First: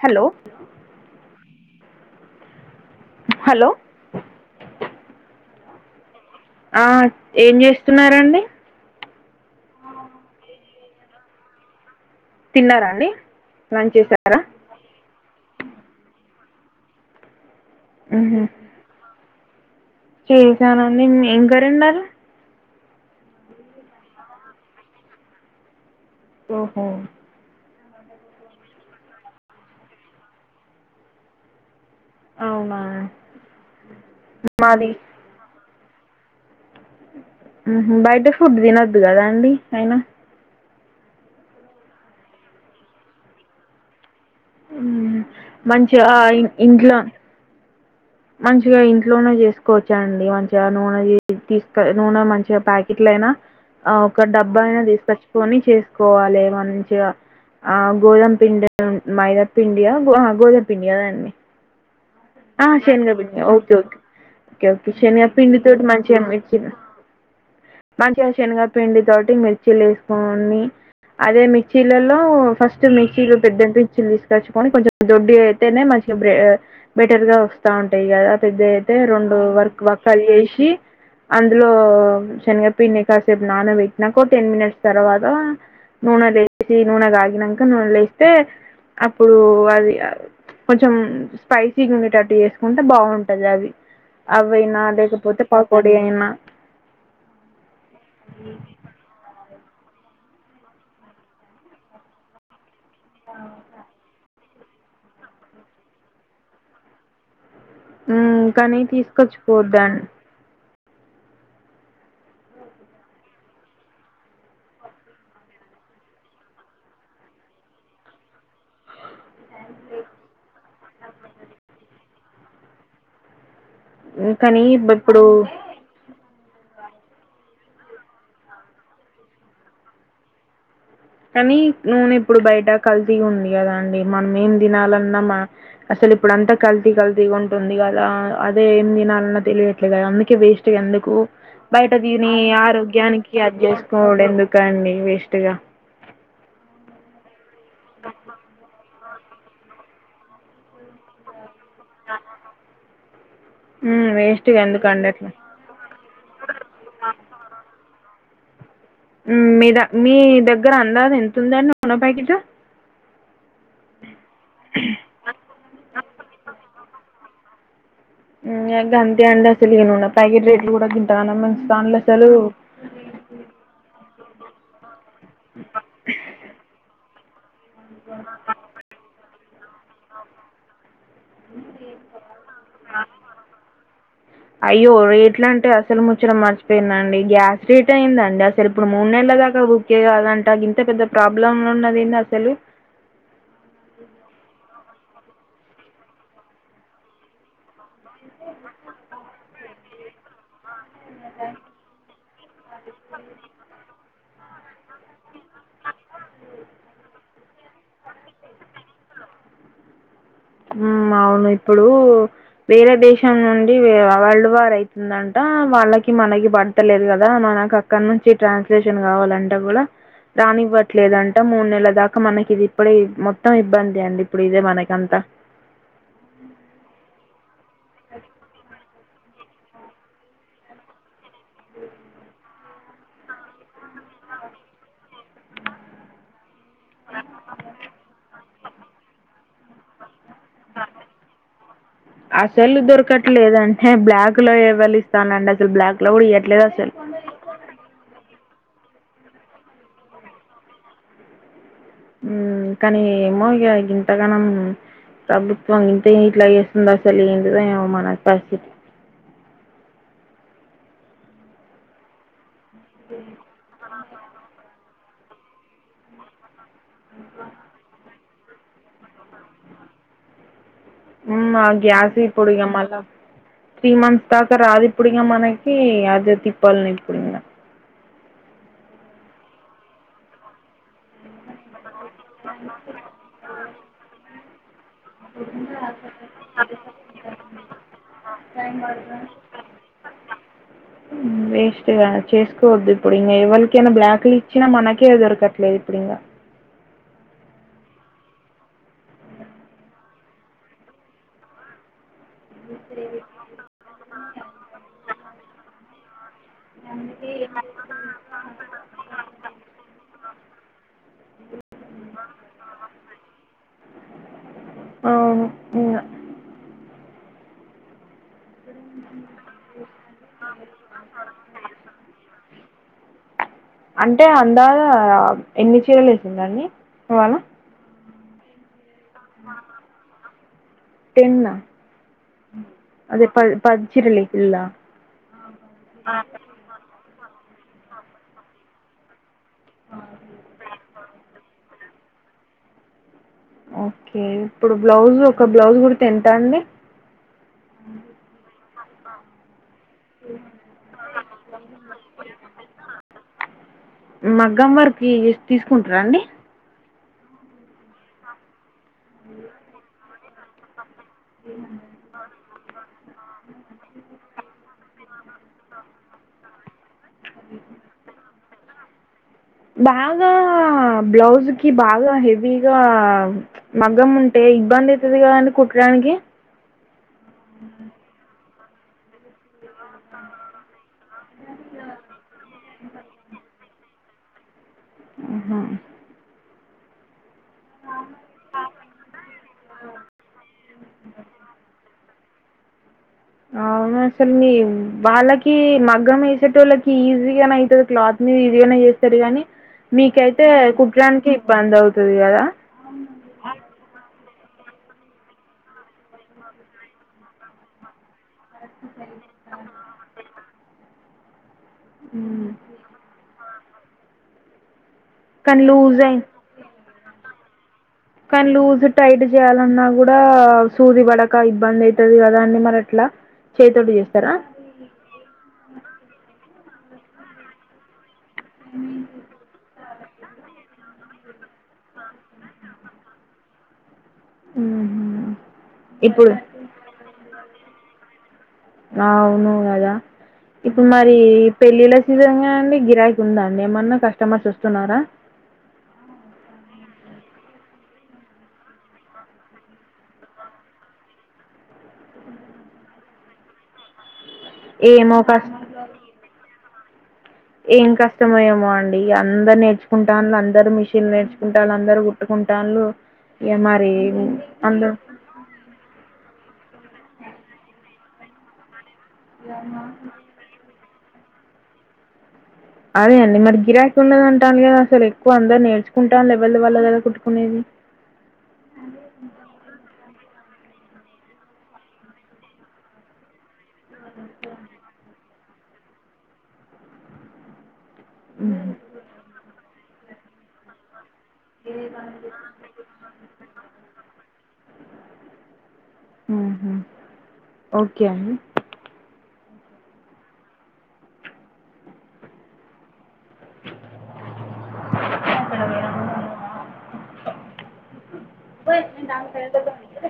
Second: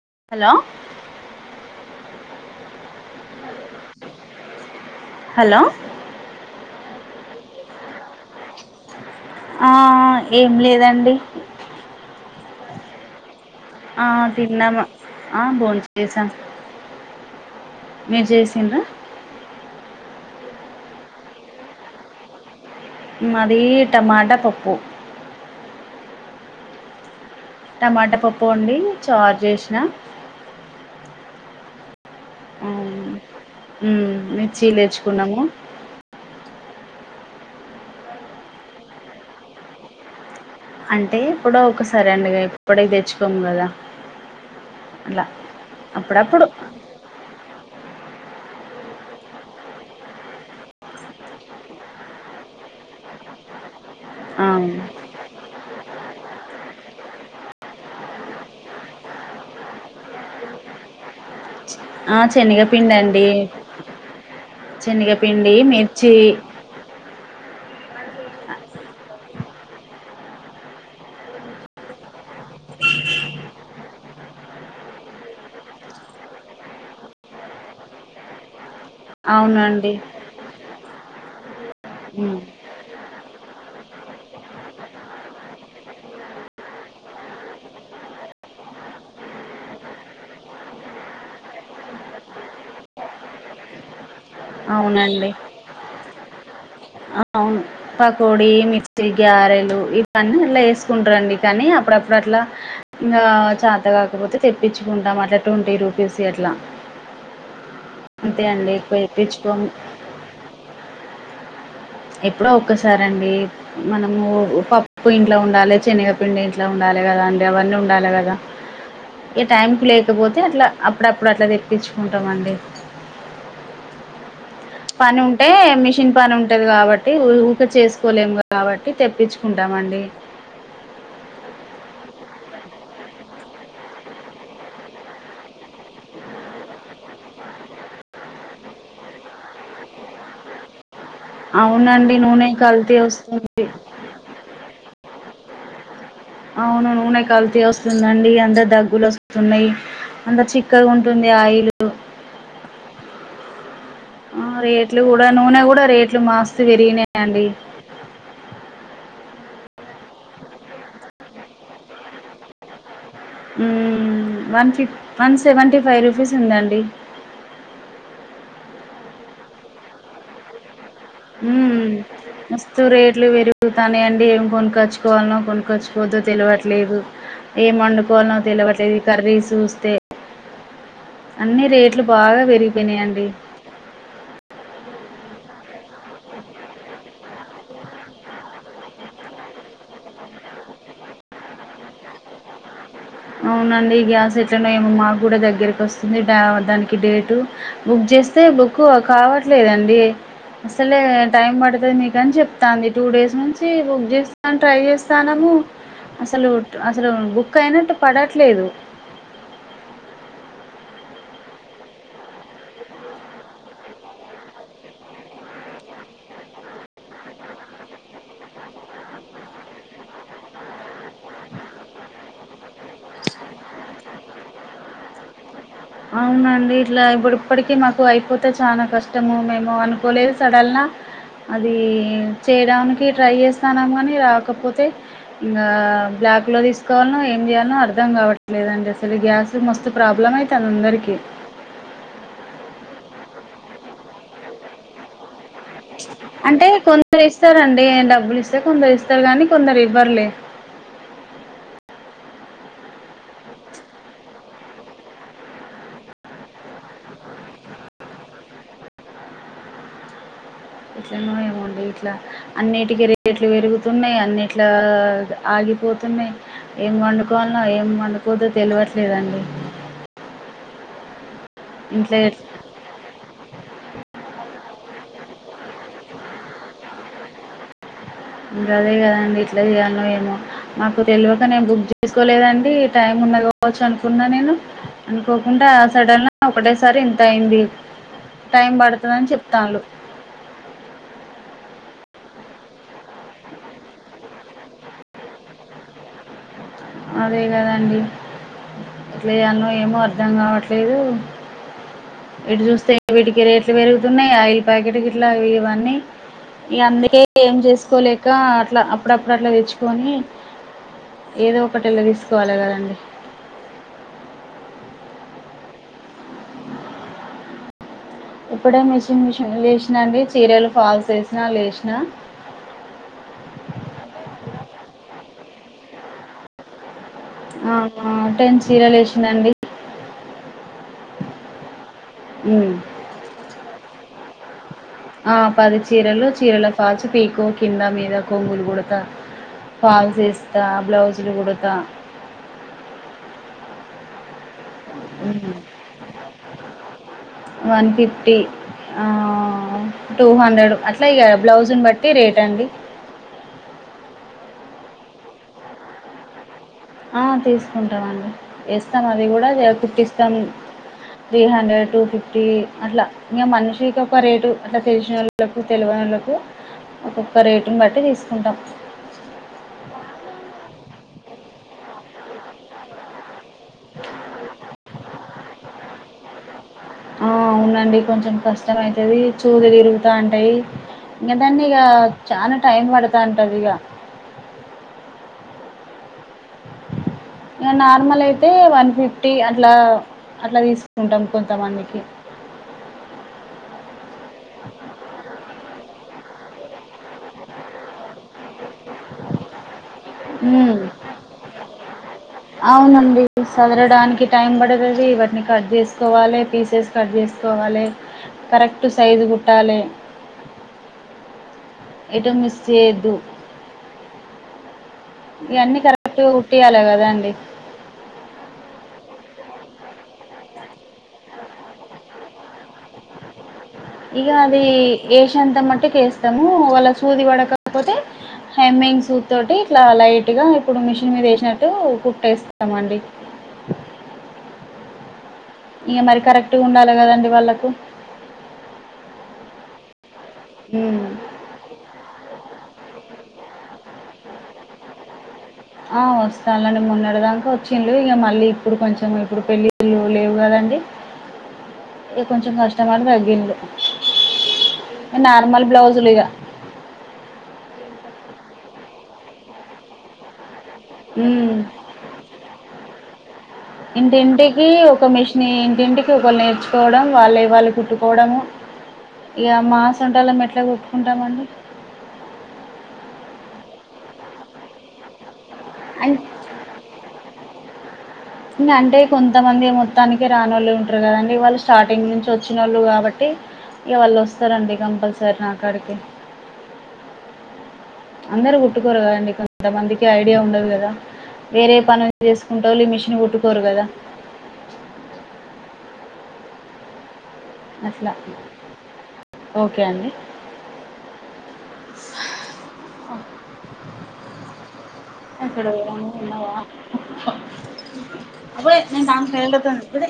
Hello hello hello ఆ ఏమి ఆ ఏం లేదండి తిన్నారా అండి లంచ్ ఆ చేసారా తిన్నమా ఆ బోన్ చేసా మీరు ఉహు చేసిన్రా చేసానండి ఏం కర్రి అండారు. మాది టమాటా పప్పు ఓహో టమాటా పప్పు అండి చారు చేసిన అవునా ఉమ్, ఉమ్, మిర్చీలు మాది తెచ్చుకున్నము ఉహు బయట ఫుడ్ తినొద్దు కదా అండి అయినా అంటే ఇప్పుడో ఒకసారి అండి ఎప్పడికీ తెచ్చుకోము కదా మ్మ్. అట్ల మంచిగా అప్పుడప్పుడు ఇన్- ఇంట్లో మంచిగా ఇంట్లోనే చేసుకోవచ్చాండి మంచిగా నూనె తీసు నూనె మంచిగా ప్యాకెట్ల ఒక ఆ డబ్బా అయినా తీసుకోచ్చుకొని చేసుకోవాలి మంచిగా ఆ గోదమ్ పిండి మైదాపిండియా ఆ గోదమ్ పిండి కదా అండి ఆ, ఆ శనగపిండి శనగ అండి పిండి ఓకే ఓకే ఓకే ఓకే శనిగ ఆ శనగపిండి పిండితోటి మిర్చి మంచిగా మిర్చీలు మంచిగా శనగ పిండి తోటి మిర్చిలు చేసుకొని అదే మిర్చిలలో ఫస్ట్ మిర్చిలు పెద్ద మిర్చిలు తీసుకొచ్చుకొని కొంచెం దొడ్డి అయితేనే బెటర్ గా వస్తా ఉంటాయి కదా పెద్దయితే రెండు వర్క్ అవునండి వర్కలు చేసి అందులో ఉమ్, శనగపిండి కాసేపు నాన పెట్టినాక ఓ టెన్ మినిట్స్ తర్వాత నూనె లేసి నూనె కాగినంక నూనె లేస్తే అప్పుడు ఆ అది కొంచెం స్పైసీ ఉండేటట్టు చేసుకుంటే బాగుంటది అవి అవైనా అవునండి లేకపోతే పకో డియిన్నా పకోడి, మిర్చి, గార. లు ఇవన్నీ ఇలా చేసుకుంటారండి కానీ అప్పుడప్పుడు అట్లా ఇంగా చేత కాకపోతే తెప్పించుకుంటాం అట్లా ట్వంటీ రూపీస్ ఈ అట్లా అంతే మ్మ్ అండి కానీ ఎక్కువ తేప్పించుకోము. తీసుకొచ్చిపోద్దాన్ ఎప్పుడో ఒక్కసార అండి మనము పప్పు ఇంట్లో ఉండాలి శనగపిండి ఇంట్లో ఉండాలి కదా అండి అవన్నీ ఉండాలి కదా [inaudible] ఈ టైంకి లేకపోతే అట్లా అప్పుడప్పుడు అట్లా తెప్పించుకుంటమండి కానీ ఇప్- పని ఇప్పుడు ఉంటే మిషన్ పని ఉంటే ఉంటది కాబట్టి ఊక చేసుకోలేము కాబట్టి తెప్పించుకుంటామండి. కానీ, నునె ఇప్పుడు బయట కల్తీగుంది కదా అండి, మనం ఏం తినాలన్నా మా అస ఇప్పుడు అంతా కల్తీ కల్తీగా ఉంటుంది కదా! అదే ఏం తినాలన్నా తెలియట్లే కదా! అందుకే వేస్ట్ అందు కు బయట అవునండి. దీని నూనె కల్తీ ఆరోగ్యానికి అబ్ వస్తుంది. చేసుకోవడం ఎందుకండి వేస్ట్గా. అవును నూనె కల్తీ వస్తుందండి. అందరు దగ్గులు వస్ న్నాయి అంత చిక్కగుంటుంది ఆయిల్. అ ఆ రేట్లు కూడ నూనె కూడ రేట్లు మస్త్ పెరిగినాయండి. మ్మ్ మీ ద, మీ దగ్గర అందాజు ఎంత ఉందండి నూనె ప్యాకిటు మ్ వన్ ఫిఫ్, వన్ సెవెంటీ ఫైవ్ రూపీస్ ఉందండి. మ్మ్ అదే అంటి అంతా, సెనిగ నూనె పాకెట్ రేట్లు గూడ మ్ మస్తు రేట్లు పెరుగుతానే ఉంటె, ఏం కొనుక్కచ్చు కోవాలనో, కొనుక్కొచ్చుకొవద్దో తెలువట్లేదు. ఏ వండుకోవాలనో తెలవట్లేదు ఈ కర్రీ చూస్తే. అన్ని రేట్లు బాగ పెరిగిపోయినాయండి. అట్లంటే, అసలు ముచ్చట మర్చిపోయిందండి. గ్యాస్ రేట్ ఏందండి, అసలు ఇప్పుడు మూడు నెలల దాకా బుక్ చేయాలన్ అంట గింత పెద్ద ప్రాబ్లం ఉన్నది ఏంటి అసలు? అవునండి. గ్యాస్ ఎట్లనో ఏమ్ మాకు కూడ దగ్గరికి వస్తుంది డా దానికి డేటు. బుక్ చేస్తే బుక్ కావట్లేదన్ డి. అసలే టైం పడతది మీకని చెప్తాంది టూ డేస్ నుంచి బుక్ చేస్ అని ట్రై చేస్తానము. అసలు, అసలు బుక్ అయినట్టు పడట్లేదు. మ్ అవును. ఇప్పుడు వేరే దేశం నుండి వరల్డ్ వార్ అయితుందంట. వాళ్ళకి మనకి పడతలేదు కదా! మనకు అక్కడ నుంచి ట్రాన్స్లేషన్ కావాలంటే కూడా, రానివ్వట్లేదంట. మూడు నెలల దాక మనకిది ఇప్పుడె. మొత్తం ఇబ్బందె అండి ఇప్పుడు ఇదే మనకంతా. అవునండి. ఇట్లా ఇప్పుడిప్పటికీ మాకు అయిపోతే చాన కస్ టము మేము అనుకోలేదు సడల్ల. అదీ చే యడానికి ట్రై చేస్తానం కానీ, రాకపోతే ఇంగ బ్లాక్లో తీసుకోవాలనో ఏం చేయాల్ ఏమో అర్థం కావట్లేదండి అసలు గ్యాస్ తో మస్తు ప్రాబ్లం అయితంది అందరికీ. సెల్లు దొరకట్లేదంటే బ్లాక్ లో ఎవలిస్తానండి అసలు బ్లాక్‌లో కూడా ఇయ్యట్లేదు అంటే అసలు. కొందరు ఇస్తరండి. డబ్బులు ఇస్ తె కొందరు ఇస్తారు గానీ, కొందరు ఇవ్వర్లే. మ్ కానీ ఏమో ఇక గింతగానం ప్రభుత్వం ఇంతైనిట్ల చేస్తుందస్సలు ఏంటిదో ఏమో మన పరిస్థితి. ఎట్లనో ఏమో అండి. ఇట్ల అన్నిటికి రేట్లు పెరుగు తున్నాయి. అన్నిట్ల ఆగిపోతున్నాయి ఏం వండుకోవాలనో ఏం వండు పోతే తెలువట్లేదండి. మ్ ఆ గ్యాసు ఇప్పుడు ఇగ మల్ల త్రీ మంత్స్ దాకా రాదు. ఇప్పుడు ఇంగ మనకి అదే తిప్పాల్ ని ఇప్పుడు కూడ. గదే కదండి ఎట్లా చేయాల్నో ఏమో. మాకు తెల్వక నేను బుక్ చే తీసుకోలేదండి. టైం ఉన్నది కావచ్చు అనుకున్నా నేను. అనుకోకుండా సడన్గ ఒకటేసారి ఇంతయింది. టైం పడతదని చెప్తాన్లు. మ్ ఎ ఇగ చేసుకోవద్దు ఇప్పుడు ఇంగ. ఎవలకయిన బ్లాక్లు ఇచ్చినా మనకే దొరకట్లేదు ఇప్పుడు ఇంగ అదే కదండి! ఎట్లా చేయాలనో ఏమో అర్థం కావట్లేదు. ఇటు చూస్తే వీటికి రేట్లు పెరుగుతున్నాయి. ఆయిల్ ప్యాకెట్కి గిట్ల ఇవన్నీ. ఇగ అందుకే, ఏం చేసుకోలేక అట్ల అప్పుడప్పుడు అట్లా తెచ్చుకొని, ఏదో ఒకటి ఎళ్ల తీసుకోవాలి కదండి! అవును ఇంగ ఇప్పుడే మిషన్ మిషన్ లేచినా అండి చీరలు ఫాల్స్ ఏసినా లేచినా అంటే అందధ ఎన్ని చీరలు వేసిరు అండి ఆ ఆ టెన్ చీరలు ఏసి మా టెన్ ఆ అదే ప పది చీరలు ఏసిన్ల ఆ పది చీరలు చీరల ఫాల్చు పీకో కింద మీద కొంగులు కుడతా ఫాల్స్ వేస్తా బ్లౌజులు కుడతా ఓకే ఇప్పుడు బ్లౌజ్ హ్మ్. ఒక బ్లౌజ్ కుడితే ఎంత అండి వన్ ఫిఫ్టీ ఆ టూ హండ్రెడ్ అట్లా ఇగా బ్లౌజుని బట్టి రేట్ అండి త్రి తీసుకుంటారా అండి ఆ తీసుకుంటామండి ఎస్తాం అది కూడా కుట్టిస్తాం త్రీ హండ్రెడ్ టూ ఫిఫ్టీ అట్లా ఇగా మనిషికి ఒక రేటు అట్లా తెలిసినోలకు తేలవనొలకు ఒక్కొక్క రేటును బట్టి తీసుకుంటాం బాగా బ్లౌజ్ కి బాగా హెవీగా మాఘం ఉంటే ఇబ్బంది అయితది కదండి కుట్టడానికి ఆ అవునండి కొంచెం కష్టమ అయితది చూదులు ఇరుగుతూ ఉంటాయి ఇక దాన్నిగా చాలా టైం పడతా ఉంటది ఇగా హమ్మ్ ఇగ నార్మల్ అయితే వన్ ఫిఫ్టీ అట్లా అట్లా తీసుకుంటాం కొంతమందికి అవును అసలు మీ వాళ్ళకి మగ మగ్గం వేసేటోలకి వాళ్ళకి ఈజీ గానే అయితది క్లాత్ మీద ఈజీ గానే చేస్తారు కాని మీకైతే హ్మ్. కుట్టడానికి ఇబ్బంది అవుతాది కదా అవునండి. సదరడానికి టైం పడుతుంది ఇవన్నీ కట్ చేసుకోవాలి పీసెస్ కట్ చేసుకోవాలి కరెక్ట్ సైజు కుట్టాలే ఎటు ఉమ్. మిస్ చేయొద్దు కానీ ఇయాని లూజ్ కరెక్ట్ అయి కుట్టియాలే కదా అండి కానీ లూజ్ టైట్ చేయాలన్నా కూడా సూది పడక ఇబ్బంది అయితది కదా అండి మరి ఎట్లా చేయితోటి చేస్తారా వేసినఅంతమటుకి వేస్తాము వాళ్ళ సూది పడకకపోతే హెమయింగ్ సూద్తోోటి ఇట్లా లైట్గా ఇప్పుడు మిషన్ మీద వేసినట్టు కుట్టేస్తామండి ఉమ్మ్ ఇగ మరి కరెక్ట్గా ఉండాలి కదండి వాళ్ళకు అవును కదా ఇప్పుడు హ్మ్ మరి పెళ్ళిళ్ళ సీజన్ కదా అండి గిరాకీ ఉందాండి ఏమన్నా కస్టమర్స్ వస్తున్నారా ఆ వస్తారండీ మొన్నటిదాకా వచ్చిలు ఇక మళ్ళీ ఇప్పుడు కొంచెం ఇప్పుడు పెళ్ళిళ్ళు లేవు కదండి అ ఇక కొంచెం కస్టమర్లు తగ్గిండ్రు ఏమో కష్ నార్మల్ బ్లౌజులిగా ఏం కష్టమో ఏమో అండి అందరు నేర్చుకుంటారు అందరూ మెషిన్లు మిషన్ హ్మ్ నేర్చుకుట్లాలు అందరూ కొట్టుకుటన్లు ఇంటింటికి ఒక మిషన్ ఇంటింటికి ఒకళ్ళు నేర్చుకోవడం వాళ్ళ వాళ్ళ కుట్టు పోవడము ఇక మా అసంటోళం ఎట్లా కుట్టుకుంటామండి అదే అండి మరి గిరాకి ఉండద అంటన్లు కదా అసలు ఎక్కువ అ అన్ నేర్చుకుంటాడ్లు ఎవరిది వాళ్ళదే కదా కుట్టుకునేది ఇక అంటే కొంతమంది మొత్తానికే రాని వాళ్ళు ఉంటారు కదండి వాళ్ళు స్టార్టింగ్ నుంచి వచ్చిన వాళ్ళు కాబట్టి ఇగా వాళ్ళుస్తారండి కంపల్సరి ఒస్తారు నకాడికి అందరు కుట్టుకోరు కదండి కొంతమందికి ఐడియా ఉండదు కదా వేరే పనులు చేసుకుంటా వాళ్ళు మిషన్ కుట్టుకోరు కదా ఉహు అసలా ఓకే అండి అక్కడ ఎవరన్నా ఉన్నారా అప్పుడు నను తాన కేడ ఇప్పుడ